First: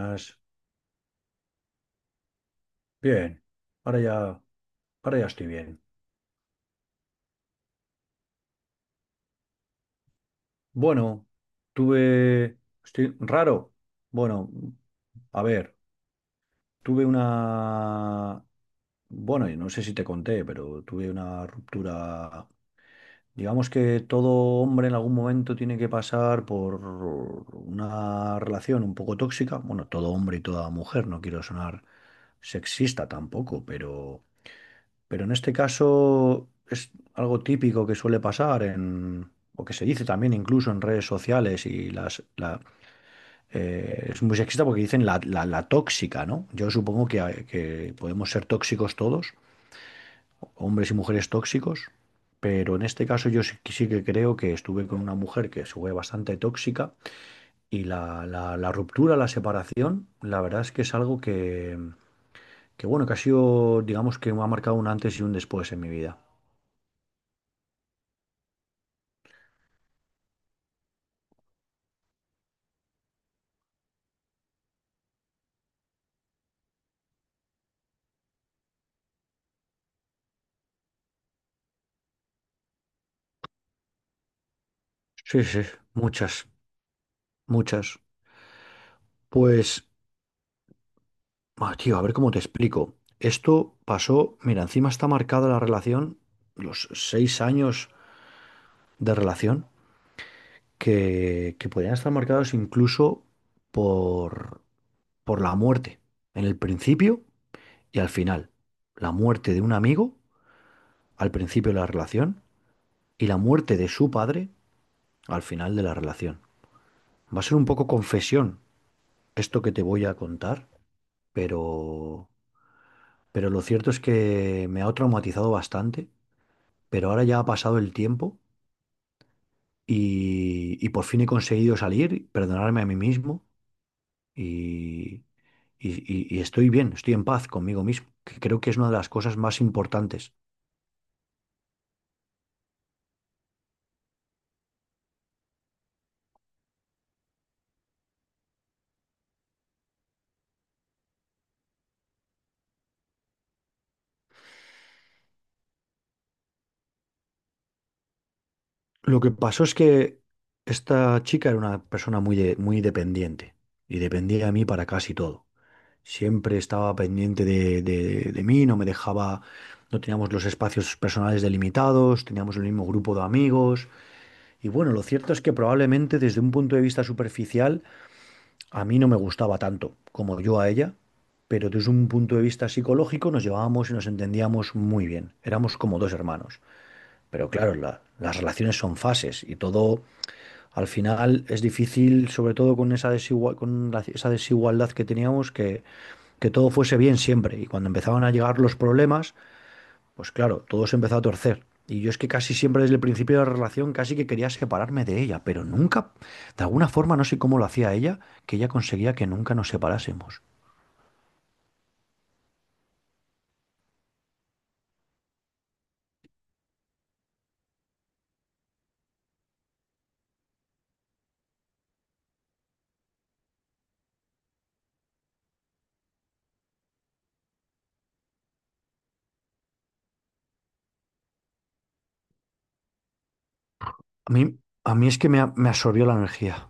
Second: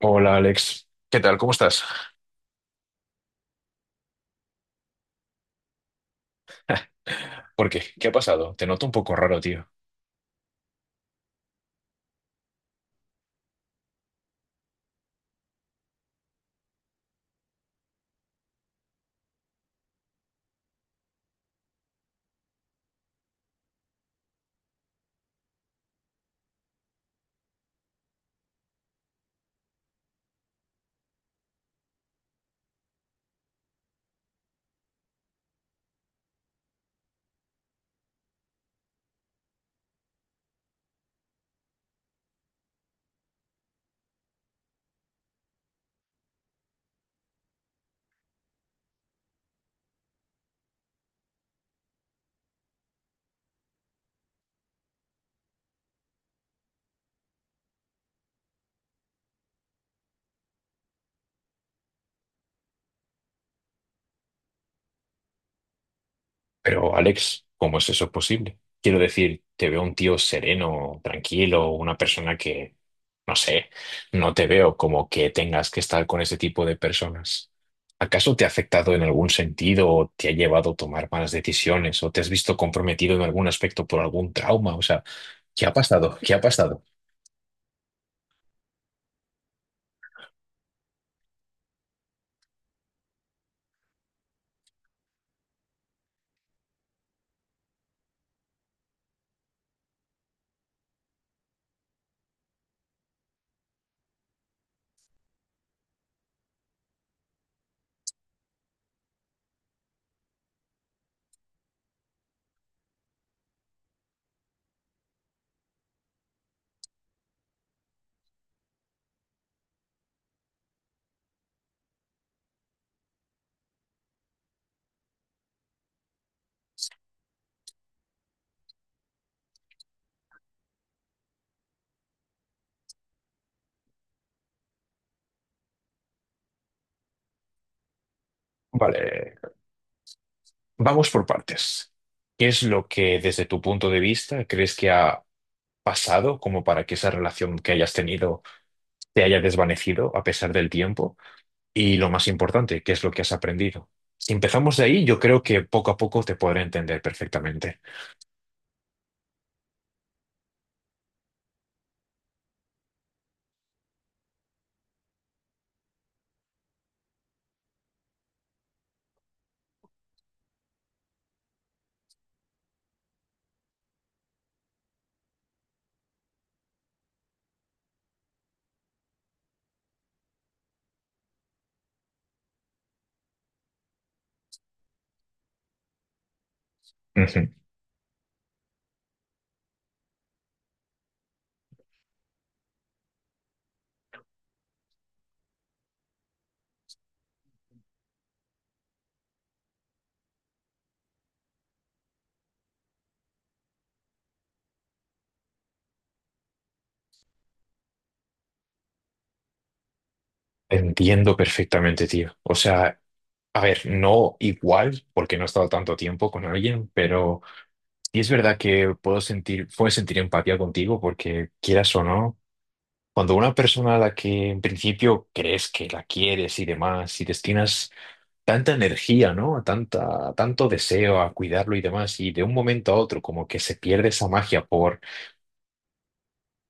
Hola Alex, ¿qué tal? ¿Cómo estás? Bien. Ahora ya, ahora ya estoy bien. ¿Por qué? ¿Qué ha pasado? Te noto un poco raro, tío. Bueno, tuve... Estoy raro. Bueno, a ver, tuve una... Bueno, y no sé si te conté, pero tuve una ruptura. Digamos que todo hombre en algún momento tiene que pasar por una relación un poco tóxica. Bueno, todo hombre y toda mujer, no quiero sonar sexista tampoco, pero pero en este caso es algo típico que suele pasar o que se dice también incluso en redes sociales y es muy sexista porque dicen la tóxica, ¿no? Yo supongo que podemos ser tóxicos todos, hombres y mujeres tóxicos, pero en este caso yo sí que creo que estuve con una mujer que fue bastante tóxica y la ruptura, la separación, la verdad es que es algo que, bueno, que ha sido, digamos que me ha marcado un antes y un después en mi vida. Pero Alex, ¿cómo es eso posible? Quiero decir, te veo un tío sereno, tranquilo, una persona que, no sé, no te veo como que tengas que estar con ese tipo de personas. ¿Acaso te ha afectado en algún sentido o te ha llevado a tomar malas decisiones o te has visto comprometido en algún aspecto por algún trauma? O sea, Sí, sí, ¿qué ha pasado? ¿Qué ha muchas, pasado? muchas. Pues, tío, a ver cómo te explico. Esto pasó, mira, encima está marcada la relación, los 6 años de relación, que podían estar marcados incluso por, por la muerte, en el principio y al final. La muerte de un amigo al principio de la relación y la muerte de su padre al final de la relación. Va a ser un poco confesión esto que te voy a contar, pero... Pero lo cierto es que me ha traumatizado bastante, pero ahora ya ha pasado el tiempo y por fin he conseguido salir, perdonarme a mí mismo y, y- y estoy bien, estoy en paz conmigo mismo, que creo que es una de las cosas Vale. más importantes. Vamos por partes. ¿Qué es lo que desde tu punto de vista crees que ha pasado como para que esa relación que hayas tenido te haya desvanecido a pesar del tiempo? Y lo más importante, ¿qué es lo que has aprendido? Si empezamos de ahí, yo creo que poco a poco te podré entender perfectamente. Lo que pasó es que esta chica era una persona muy dependiente y dependía de mí para casi todo. Siempre estaba pendiente de mí, no me dejaba, no teníamos los espacios personales delimitados, teníamos el mismo grupo de amigos. Y bueno, lo cierto es que probablemente desde un punto de vista superficial a mí no me gustaba tanto como yo a ella, pero desde un punto de vista psicológico nos llevábamos y nos entendíamos muy bien. Éramos como dos hermanos. Ujú. Pero claro, las relaciones son fases y todo al final es difícil, sobre todo con esa esa desigualdad que teníamos, que todo fuese bien siempre. Y cuando empezaban a llegar los problemas, pues claro, todo se empezó a torcer. Y yo es que casi siempre desde el principio de la relación casi que quería separarme de ella, pero nunca, de alguna forma, no sé cómo lo hacía ella, que ella conseguía que nunca nos separásemos. Entiendo perfectamente, tío. O sea, a ver, no igual, porque no he estado tanto tiempo con alguien, pero sí es verdad que puedo sentir empatía contigo porque quieras o no. Cuando una persona a la que en principio crees que la quieres y demás, y destinas tanta energía, ¿no? A tanta, a tanto deseo a cuidarlo y demás, y de un momento a otro como que se pierde esa A mí, magia a por... mí es que me absorbió la energía.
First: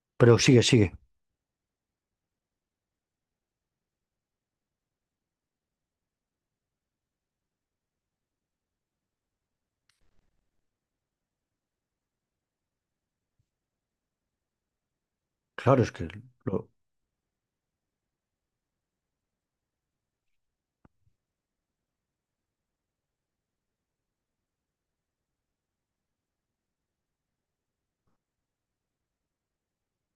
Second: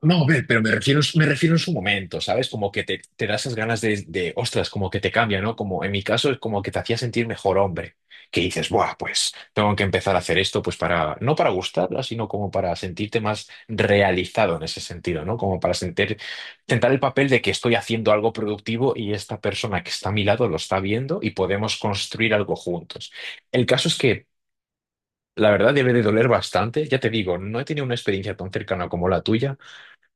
No, Pero ve, pero sigue, sigue. Me refiero en su momento, ¿sabes? Como que te da esas ganas de, ostras, como que te cambia, ¿no? Como en mi caso es como que te hacía sentir mejor hombre, que dices, buah, pues tengo que empezar a hacer esto, pues para, no para gustarla, sino como para sentirte más realizado en ese sentido, ¿no? Como para Claro, es que sentir, lo... tentar el papel de que estoy haciendo algo productivo y esta persona que está a mi lado lo está viendo y podemos construir algo juntos. El caso es que... La verdad debe de doler bastante, ya te digo, no he tenido una experiencia tan cercana como la tuya,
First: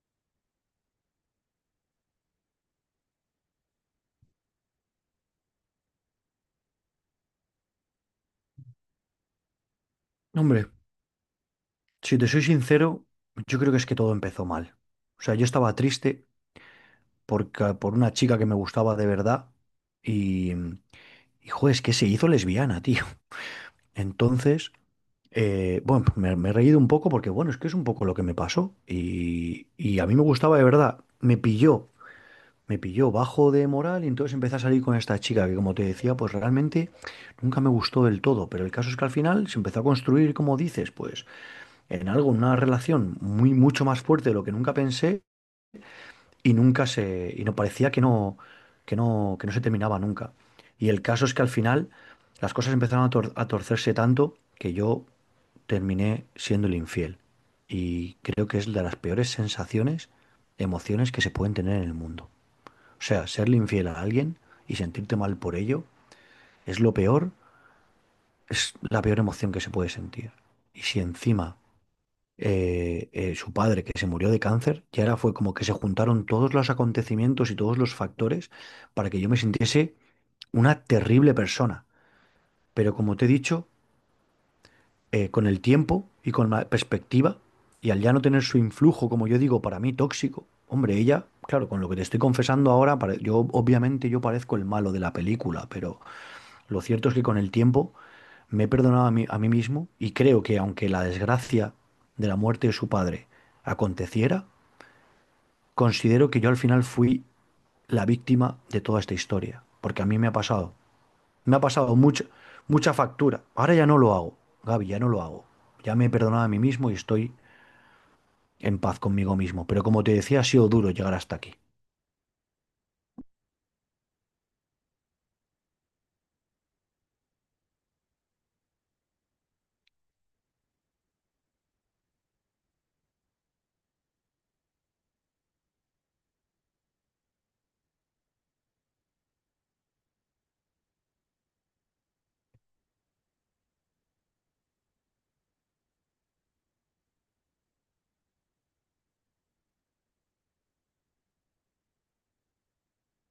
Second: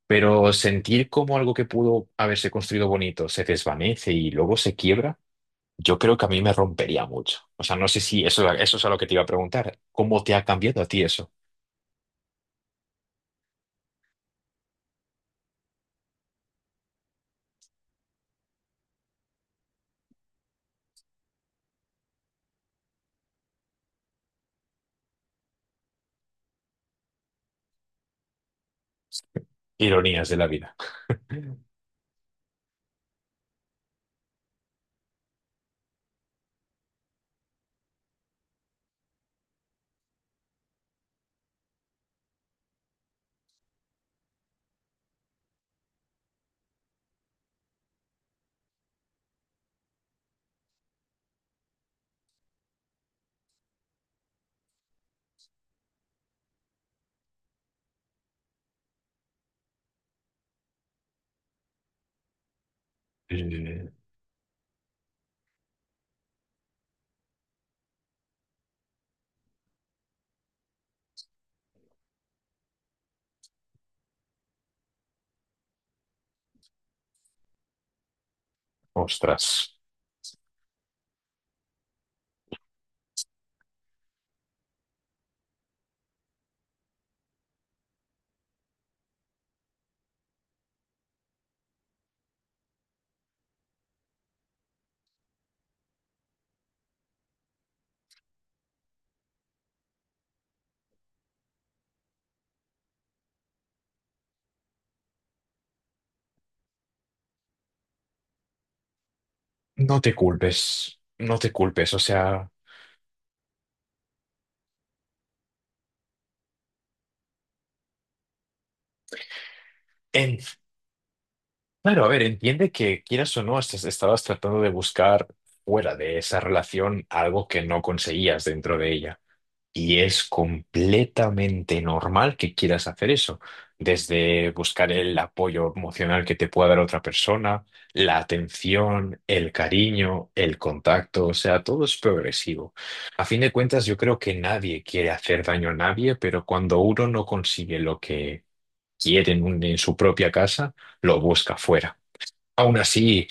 pero sentir como algo que pudo haberse construido bonito se desvanece y luego se quiebra, yo creo que a mí me rompería mucho. O sea, no sé si eso, eso es a lo que te iba a preguntar. ¿Cómo te ha Hombre, cambiado a ti eso? si te soy sincero, yo creo que es que todo empezó mal. O sea, yo estaba triste porque, por una chica que me gustaba de verdad y, y joder, es que se hizo lesbiana, tío. Entonces... bueno, me he reído un poco porque, bueno, es que es un poco lo que me pasó. Y a mí me Ironías de la gustaba de vida. verdad. Me pilló bajo de moral y entonces empecé a salir con esta chica que, como te decía, pues realmente nunca me gustó del todo. Pero el caso es que al final se empezó a construir, como dices, pues en algo, una relación muy, mucho más fuerte de lo que nunca pensé y nunca se, y no parecía que no se terminaba nunca. Y el caso es que al final las cosas empezaron a torcerse tanto que yo terminé siendo el infiel. Y creo que es de las peores sensaciones, emociones que se pueden tener en el mundo. O sea, Eh, serle infiel a alguien y sentirte mal por ello es lo peor, es la peor emoción que se puede sentir. Y si encima su padre, que se murió de cáncer, y ahora fue como que se juntaron todos los acontecimientos y todos los factores para que yo me Ostras, sintiese una terrible persona. Pero como te he dicho, con el tiempo y con la perspectiva, y al ya no tener su influjo, como yo digo, para mí tóxico, hombre, ella, claro, con lo que te estoy confesando ahora, yo obviamente yo parezco el malo de la película, pero lo cierto es que con el tiempo me he perdonado a mí mismo y creo que aunque la desgracia de la muerte de su padre aconteciera, considero que yo al final fui la víctima de toda esta historia, no porque a te mí culpes, no te me ha culpes. pasado O mucha, sea, mucha factura. Ahora ya no lo hago, Gaby, ya no lo hago. Ya me he perdonado a mí mismo y estoy en paz conmigo mismo, pero como te en, decía, ha sido duro llegar hasta aquí. claro, a ver, entiende que quieras o no, estabas tratando de buscar fuera de esa relación algo que no conseguías dentro de ella. Y es completamente normal que quieras hacer eso, desde buscar el apoyo emocional que te pueda dar otra persona, la atención, el cariño, el contacto, o sea, todo es progresivo. A fin de cuentas, yo creo que nadie quiere hacer daño a nadie, pero cuando uno no consigue lo que quiere en, en su propia casa, lo busca fuera. Aún así,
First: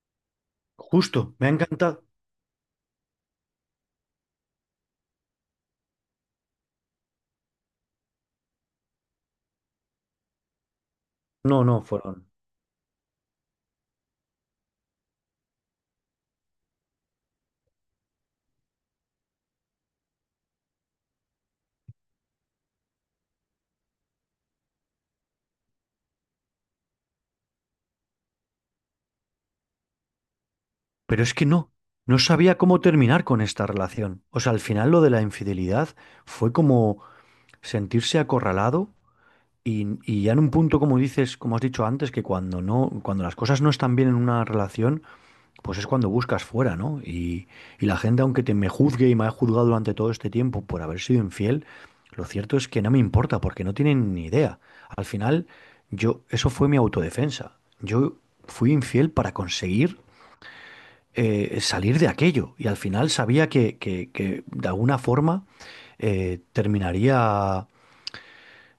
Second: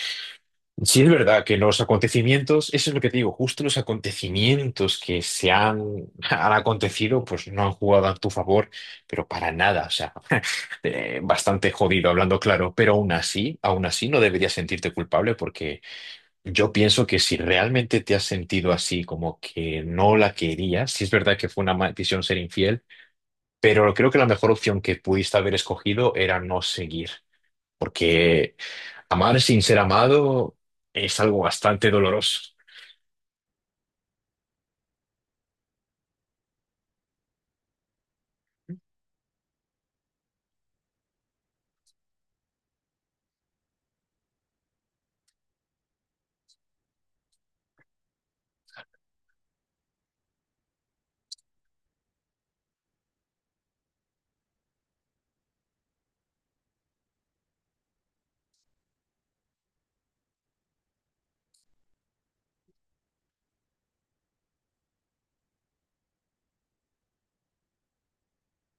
sí, es Justo, verdad me ha que los encantado. acontecimientos, eso es lo que te digo, justo los acontecimientos que se han, han acontecido, pues no han jugado a tu favor, pero para nada, o sea, No, bastante no, jodido fueron. hablando claro, pero aún así no deberías sentirte culpable porque yo pienso que si realmente te has sentido así, como que no la querías, sí es verdad que fue una maldición ser infiel, pero creo que la mejor opción que pudiste haber escogido era no seguir porque amar sin ser amado es Pero es algo que no, bastante no doloroso. sabía cómo terminar con esta relación. O sea, al final lo de la infidelidad fue como sentirse acorralado y ya en un punto, como dices, como has dicho antes, que cuando las cosas no están bien en una relación, pues es cuando buscas fuera, ¿no? Y la gente, aunque te me juzgue y me ha juzgado durante todo este tiempo por haber sido infiel, lo cierto es que no me importa porque no tienen ni idea. Al final, yo, eso fue mi autodefensa. Yo fui infiel para conseguir salir de aquello. Y al final sabía que de alguna forma eh, terminaría,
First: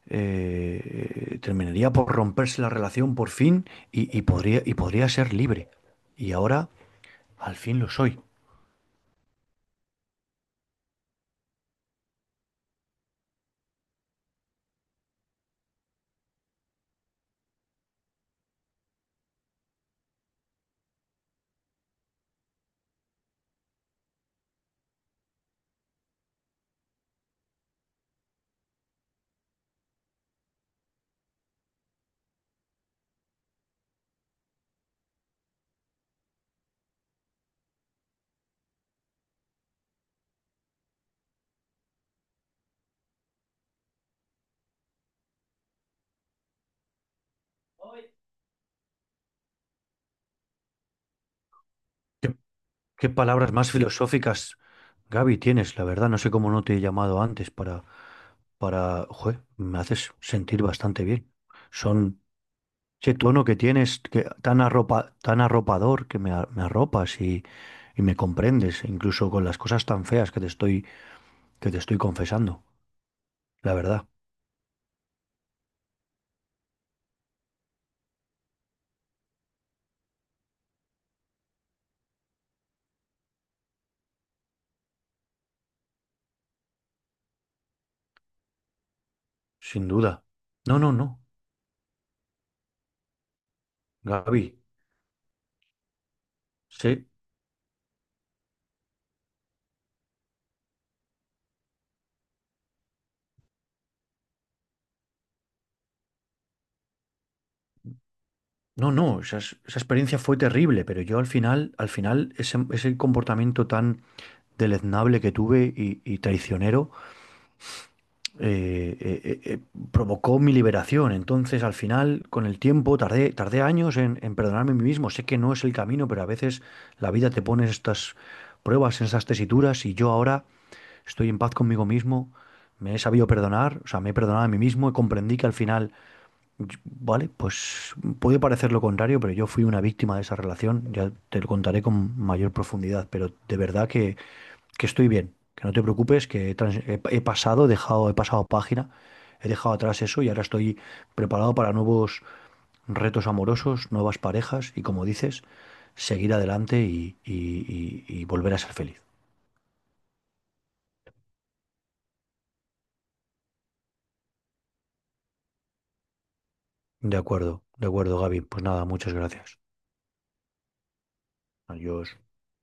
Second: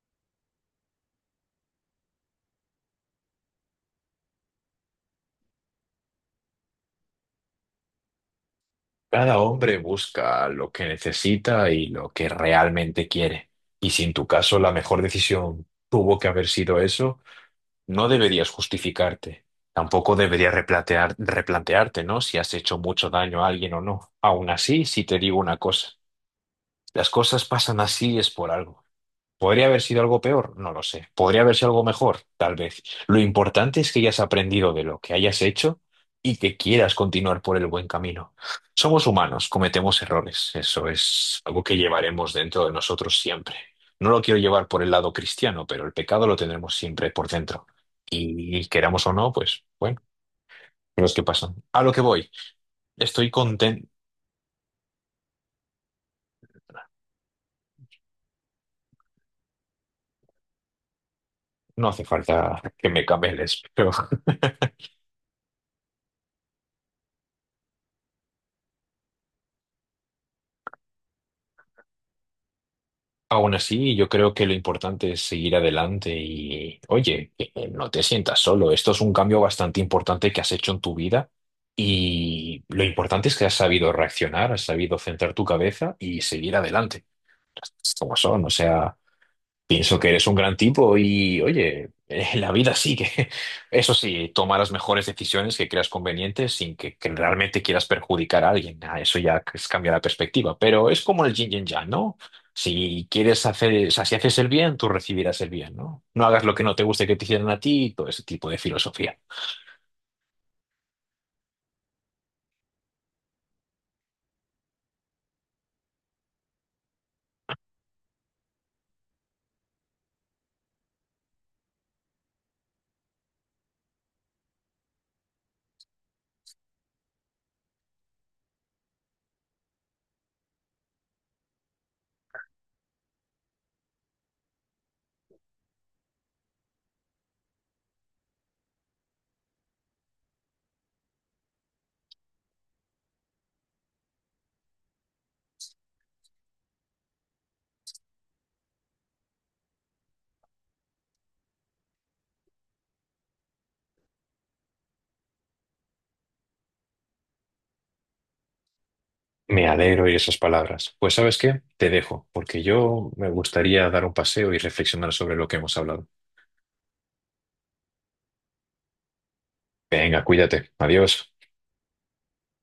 terminaría por romperse la relación por fin y, y podría ser libre. Y ahora al fin lo soy. Cada hombre busca lo que necesita y lo que realmente quiere. Y si en tu caso la mejor decisión tuvo que haber sido eso, no deberías justificarte. Tampoco deberías replantearte, ¿no? Si has hecho mucho daño a alguien o no. Aún así, si te digo una cosa, las cosas pasan así es por algo. ¿Podría haber sido algo peor? No lo sé. ¿Podría haber sido algo mejor? Tal vez. Lo importante es que hayas aprendido de lo que hayas hecho y que quieras continuar por el buen camino. Somos humanos, cometemos errores. Eso es algo que llevaremos dentro de nosotros siempre. No lo quiero llevar por el lado cristiano, pero el pecado lo tendremos siempre por dentro. Y queramos o no, pues bueno, cosas que pasan. A lo que voy. ¿Qué, qué Estoy palabras más contento. filosóficas, Gaby, tienes? La verdad, no sé cómo no te he llamado antes para, joder, me haces sentir bastante bien. No hace Son. falta que me Ese tono que cameles, pero... tienes, tan arropador, me arropas y me comprendes, incluso con las cosas tan feas que te que te estoy confesando, Aún la así, verdad, yo creo que lo importante es seguir adelante y, oye, que no te sientas solo. Esto es un cambio bastante importante que has hecho en tu vida y lo importante es que has sabido reaccionar, has sabido centrar tu cabeza y seguir adelante. Como son, o sea. sin Pienso que duda. eres un gran No, no, tipo no, y, oye, la vida sigue. Eso sí, Gaby, toma las mejores decisiones que creas convenientes sin sí, que realmente quieras perjudicar a alguien. Ah, eso ya es cambiar la perspectiva. Pero es como el yin y el yang, ¿no? Si quieres hacer, o sea, si haces el bien, tú recibirás el bien, ¿no? No hagas lo que no te guste que te hicieran a ti y todo ese tipo de no, filosofía. no, esa experiencia fue terrible, pero yo al final, ese comportamiento tan deleznable que tuve y traicionero, eh, eh, eh, provocó mi liberación. Entonces, al final, con el tiempo, tardé años en perdonarme a mí mismo. Sé que no es el camino, pero a veces la vida te pone estas pruebas, en esas tesituras, y yo ahora estoy en paz conmigo mismo, me he sabido perdonar, o sea, me he perdonado a mí mismo y comprendí que al final vale, pues puede parecer lo contrario, pero yo fui una víctima de esa relación. Ya te lo contaré con mayor profundidad, pero de verdad que estoy bien. Que no te preocupes, que he pasado, he pasado página, he dejado atrás eso y ahora estoy preparado para nuevos retos amorosos, nuevas parejas y, como dices, seguir adelante y volver a ser feliz. Me alegro de esas palabras. Pues, ¿sabes qué? Te dejo, porque yo me gustaría dar un paseo y reflexionar sobre lo que hemos hablado. De acuerdo, Gaby. Pues nada, muchas gracias. Venga, cuídate. Adiós. Adiós.